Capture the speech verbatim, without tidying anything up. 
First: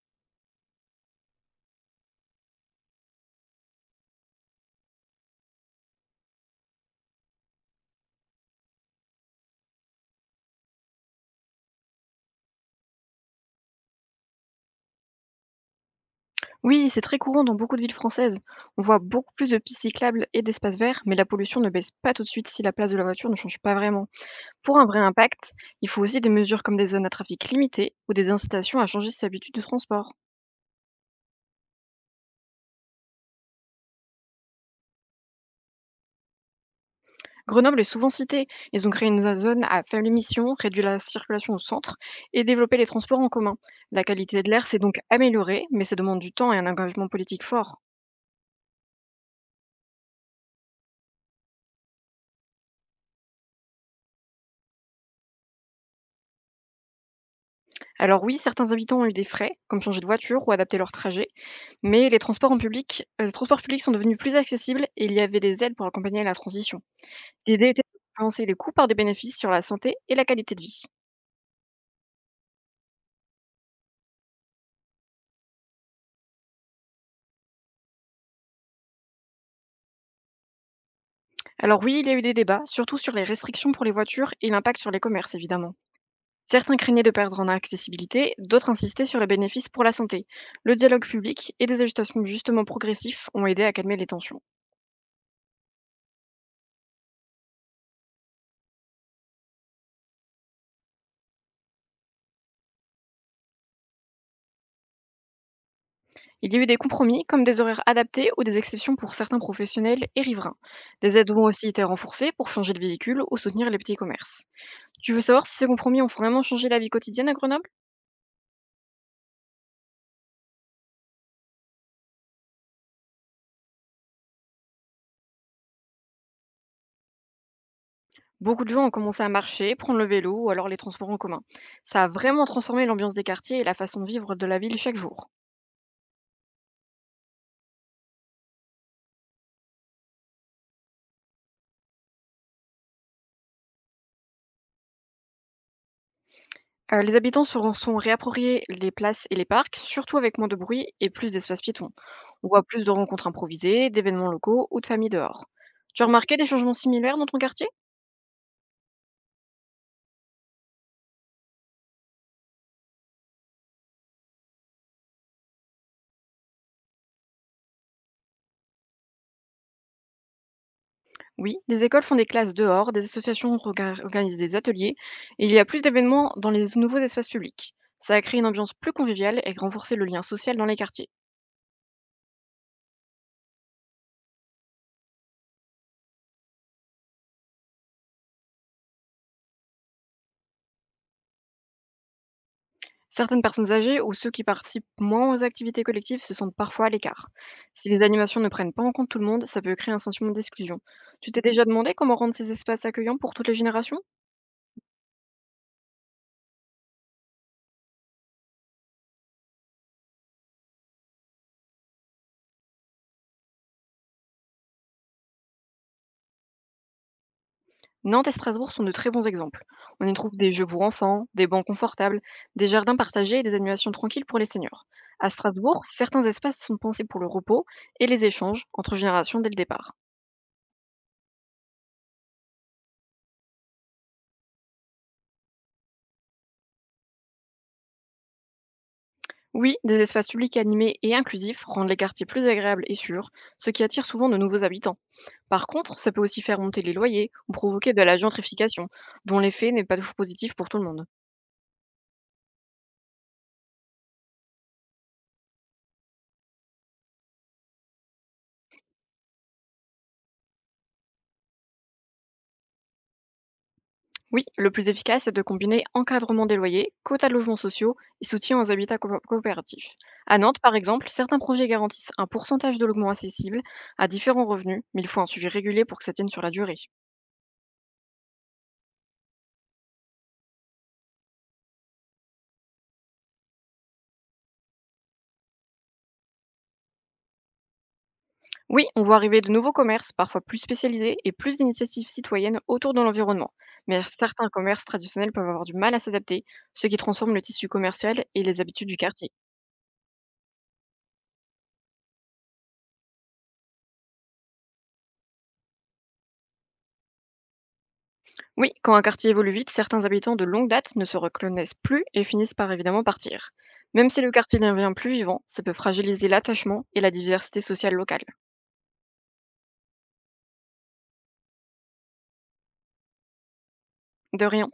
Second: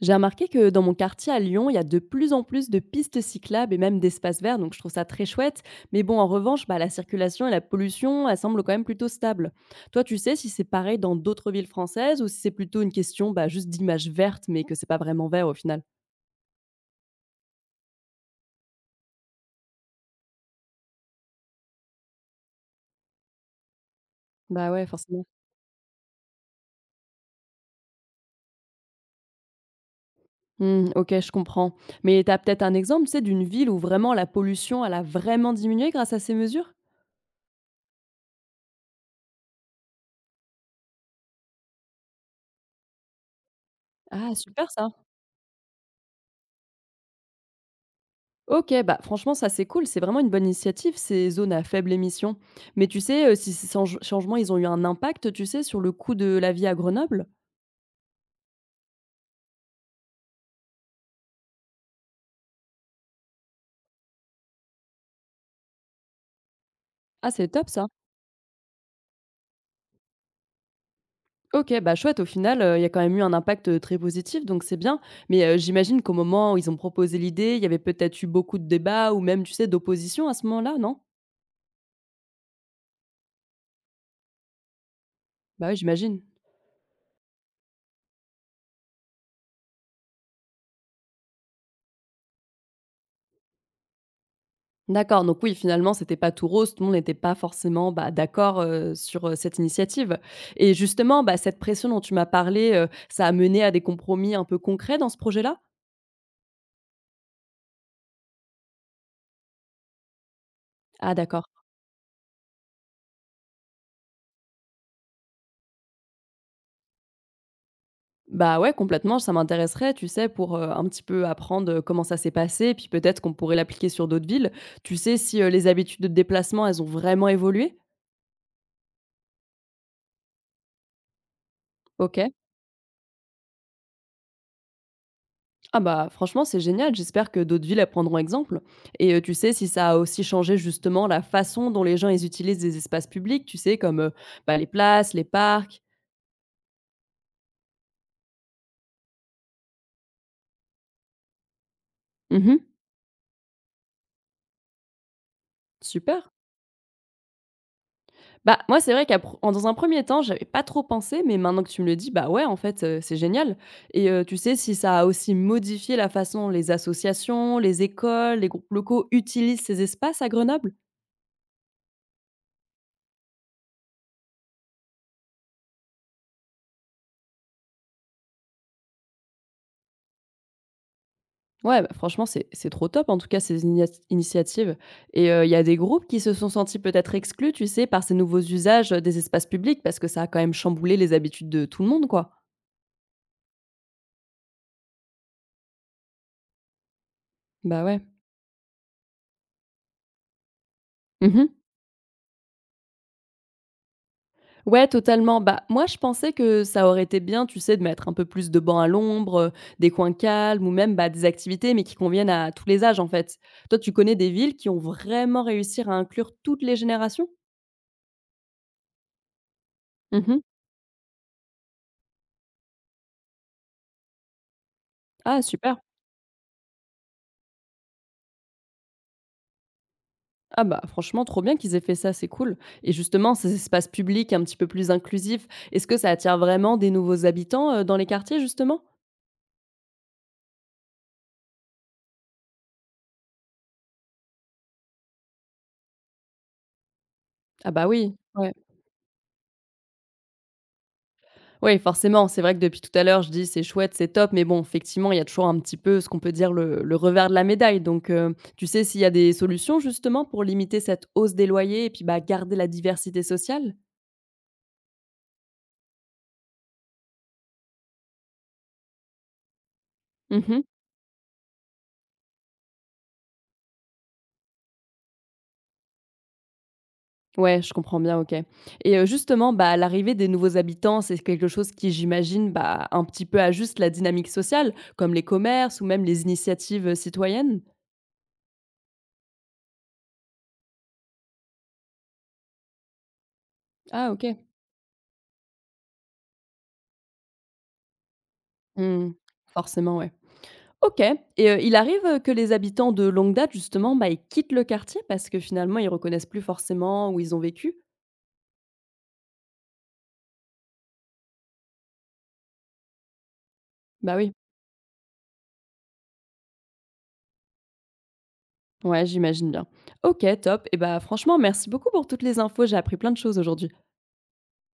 J'ai remarqué que dans mon quartier à Lyon, il y a de plus en plus de pistes cyclables et même d'espaces verts, donc je trouve ça très chouette. Mais bon, en revanche, bah, la circulation et la pollution, elles semblent quand même plutôt stables. Toi, tu sais si c'est pareil dans d'autres villes françaises ou si c'est plutôt une question bah, juste d'image verte, mais que c'est pas vraiment vert au final. Oui, c'est très courant dans beaucoup de villes françaises. On voit beaucoup plus de pistes cyclables et d'espaces verts, mais la pollution ne baisse pas tout de suite si la place de la voiture ne change pas vraiment. Bah Pour un ouais, vrai forcément. impact, il faut aussi des mesures comme des zones à trafic limité ou des incitations à changer ses habitudes de transport. Hmm, ok, je comprends. Mais t'as peut-être un exemple, tu sais, d'une ville où vraiment la pollution, elle a vraiment diminué grâce à ces mesures? Grenoble est souvent citée. Ils ont créé une zone à faible émission, réduit la circulation au centre et développé les transports en commun. La Ah, qualité de l'air super s'est ça. donc améliorée, mais ça demande du temps et un engagement politique fort. OK, bah, franchement, ça, c'est cool. C'est vraiment une bonne initiative, ces zones à faible émission. Mais tu sais, euh, si ces change- changements, ils ont eu un impact, tu sais, sur le coût de la vie à Grenoble? Alors oui, certains habitants ont eu des frais, comme changer de voiture ou adapter leur trajet, mais les transports en public, euh, les transports publics sont devenus plus accessibles et il y avait des aides pour accompagner la transition. Ah, c'est top L'idée était ça. de compenser les coûts par des bénéfices sur la santé et la qualité de vie. OK, bah chouette, au final, euh, il y a quand même eu un impact euh, très positif, donc c'est bien. Mais euh, j'imagine qu'au moment où ils ont proposé l'idée, il y avait peut-être eu beaucoup de débats ou même, tu sais, d'opposition à ce moment-là, non? Alors oui, il y a eu des débats, surtout sur les restrictions pour les voitures et l'impact sur les commerces, Bah évidemment. oui, j'imagine. Certains craignaient de perdre en accessibilité, d'autres insistaient sur les bénéfices pour la santé. Le dialogue public et des ajustements justement progressifs ont aidé à calmer les tensions. D'accord, donc oui, finalement, c'était pas tout rose. Tout le monde n'était pas forcément, bah, d'accord, heu, sur, heu, cette initiative, et justement, bah, cette pression dont tu m'as parlé, heu, ça a mené à des compromis un peu concrets dans ce projet-là? Il y a eu des compromis, comme des horaires adaptés ou des exceptions pour certains professionnels et riverains. Ah Des aides ont d'accord. aussi été renforcées pour changer de véhicule ou soutenir les petits commerces. Tu veux savoir si ces compromis ont vraiment changé la vie quotidienne à Grenoble? Bah, ouais, complètement, ça m'intéresserait, tu sais, pour, heu, un petit peu apprendre, heu, comment ça s'est passé, puis peut-être qu'on pourrait l'appliquer sur d'autres villes. Tu sais si, heu, les habitudes de déplacement, elles ont vraiment évolué? Beaucoup de gens ont commencé à marcher, prendre le vélo ou alors les transports en commun. Ça a OK. vraiment transformé l'ambiance des quartiers et la façon de vivre de la ville chaque jour. Ah bah, franchement, c'est génial. J'espère que d'autres villes, elles prendront exemple. Et euh, tu sais, si ça a aussi changé justement la façon dont les gens ils utilisent les espaces publics, tu sais, comme euh, bah, les places, les parcs. Euh, les habitants se re- sont réappropriés les places et les parcs, surtout avec moins de bruit et plus d'espaces piétons. On Mhm, voit plus de rencontres improvisées, d'événements locaux ou de familles dehors. Tu as super. remarqué des changements similaires dans ton quartier? Bah, moi, c'est vrai qu'à pr- en- dans un premier temps, j'avais pas trop pensé, mais maintenant que tu me le dis, bah ouais, en fait, euh, c'est génial. Et euh, tu sais, si ça a aussi modifié la façon dont les associations, les écoles, les groupes locaux utilisent ces espaces à Grenoble? Oui, des écoles font des classes dehors, des associations regar- organisent des ateliers, et il y a plus d'événements dans les nouveaux espaces publics. Ça a créé une ambiance plus conviviale et renforcé le lien social dans les quartiers. Ouais, bah, franchement, c'est c'est trop top, en tout cas, ces igniati initiatives, et heu, il y a des groupes qui se sont sentis peut-être exclus, tu sais, par ces nouveaux usages, heu, des espaces publics parce que ça a quand même chamboulé les habitudes de tout le monde, quoi. Certaines personnes âgées ou ceux qui participent moins aux activités collectives se sentent parfois à l'écart. Bah, Si ouais. les animations ne prennent pas en compte tout le monde, ça peut créer un sentiment d'exclusion. Tu t'es Mmh. déjà demandé comment rendre ces espaces accueillants pour toutes les générations? Ouais, totalement. Bah, moi, je pensais que ça aurait été bien, tu sais, de mettre un peu plus de bancs à l'ombre, heu, des coins calmes ou même, bah, des activités, mais qui conviennent à tous les âges, en fait. Toi, tu connais des villes qui ont vraiment réussi à inclure toutes les générations? Nantes et Strasbourg sont de très bons exemples. On y trouve Mmh. des jeux pour enfants, des bancs confortables, des jardins partagés et des animations tranquilles pour les seniors. À Ah Strasbourg, super! certains espaces sont pensés pour le repos et les échanges entre générations dès le départ. Ah bah, franchement, trop bien qu'ils aient fait ça, c'est cool. Et justement, ces espaces publics un petit peu plus inclusifs, est-ce que ça attire vraiment des nouveaux habitants euh, dans les quartiers, justement? Oui, des espaces publics animés et inclusifs rendent les quartiers plus agréables et sûrs, ce qui attire souvent de nouveaux habitants. Par contre, ça peut aussi faire monter les loyers ou Ah bah provoquer de oui, la ouais. gentrification, dont l'effet n'est pas toujours positif pour tout le monde. Oui, forcément, c'est vrai que depuis tout à l'heure, je dis c'est chouette, c'est top, mais bon, effectivement, il y a toujours un petit peu ce qu'on peut dire le, le revers de la médaille. Donc, euh, tu sais s'il y a des solutions, justement, pour limiter cette hausse des loyers et puis bah, garder la diversité sociale? Oui, le plus efficace, c'est de combiner encadrement des loyers, quotas de logements sociaux et soutien aux habitats coopé- coopératifs. À Nantes, Mhm. par exemple, certains projets garantissent un pourcentage de logements accessibles à différents revenus, mais il faut un suivi régulier pour que ça tienne sur la durée. Ouais, je comprends bien, OK. Et heu, justement, bah, l'arrivée des nouveaux habitants, c'est quelque chose qui, j'imagine, bah, un petit peu ajuste la dynamique sociale, comme les commerces ou même les initiatives, heu, citoyennes? Oui, on voit arriver de nouveaux commerces, parfois plus spécialisés, et plus d'initiatives citoyennes autour de l'environnement. Mais Ah OK. certains commerces traditionnels peuvent avoir du mal à s'adapter, ce qui transforme le tissu commercial et les habitudes du Mmh. quartier. Forcément, ouais. OK, et heu, il arrive, heu, que les habitants de longue date, justement, bah, ils quittent le quartier parce que finalement, ils reconnaissent plus forcément où ils ont vécu? Oui, quand un quartier évolue vite, certains habitants de longue date ne se reconnaissent plus et finissent par évidemment partir. Même Bah, si le oui. quartier devient plus vivant, ça peut fragiliser l'attachement et la diversité sociale locale. Ouais, j'imagine bien. OK, top et bah, franchement, merci beaucoup pour toutes les infos, j'ai appris plein de choses aujourd'hui. De rien.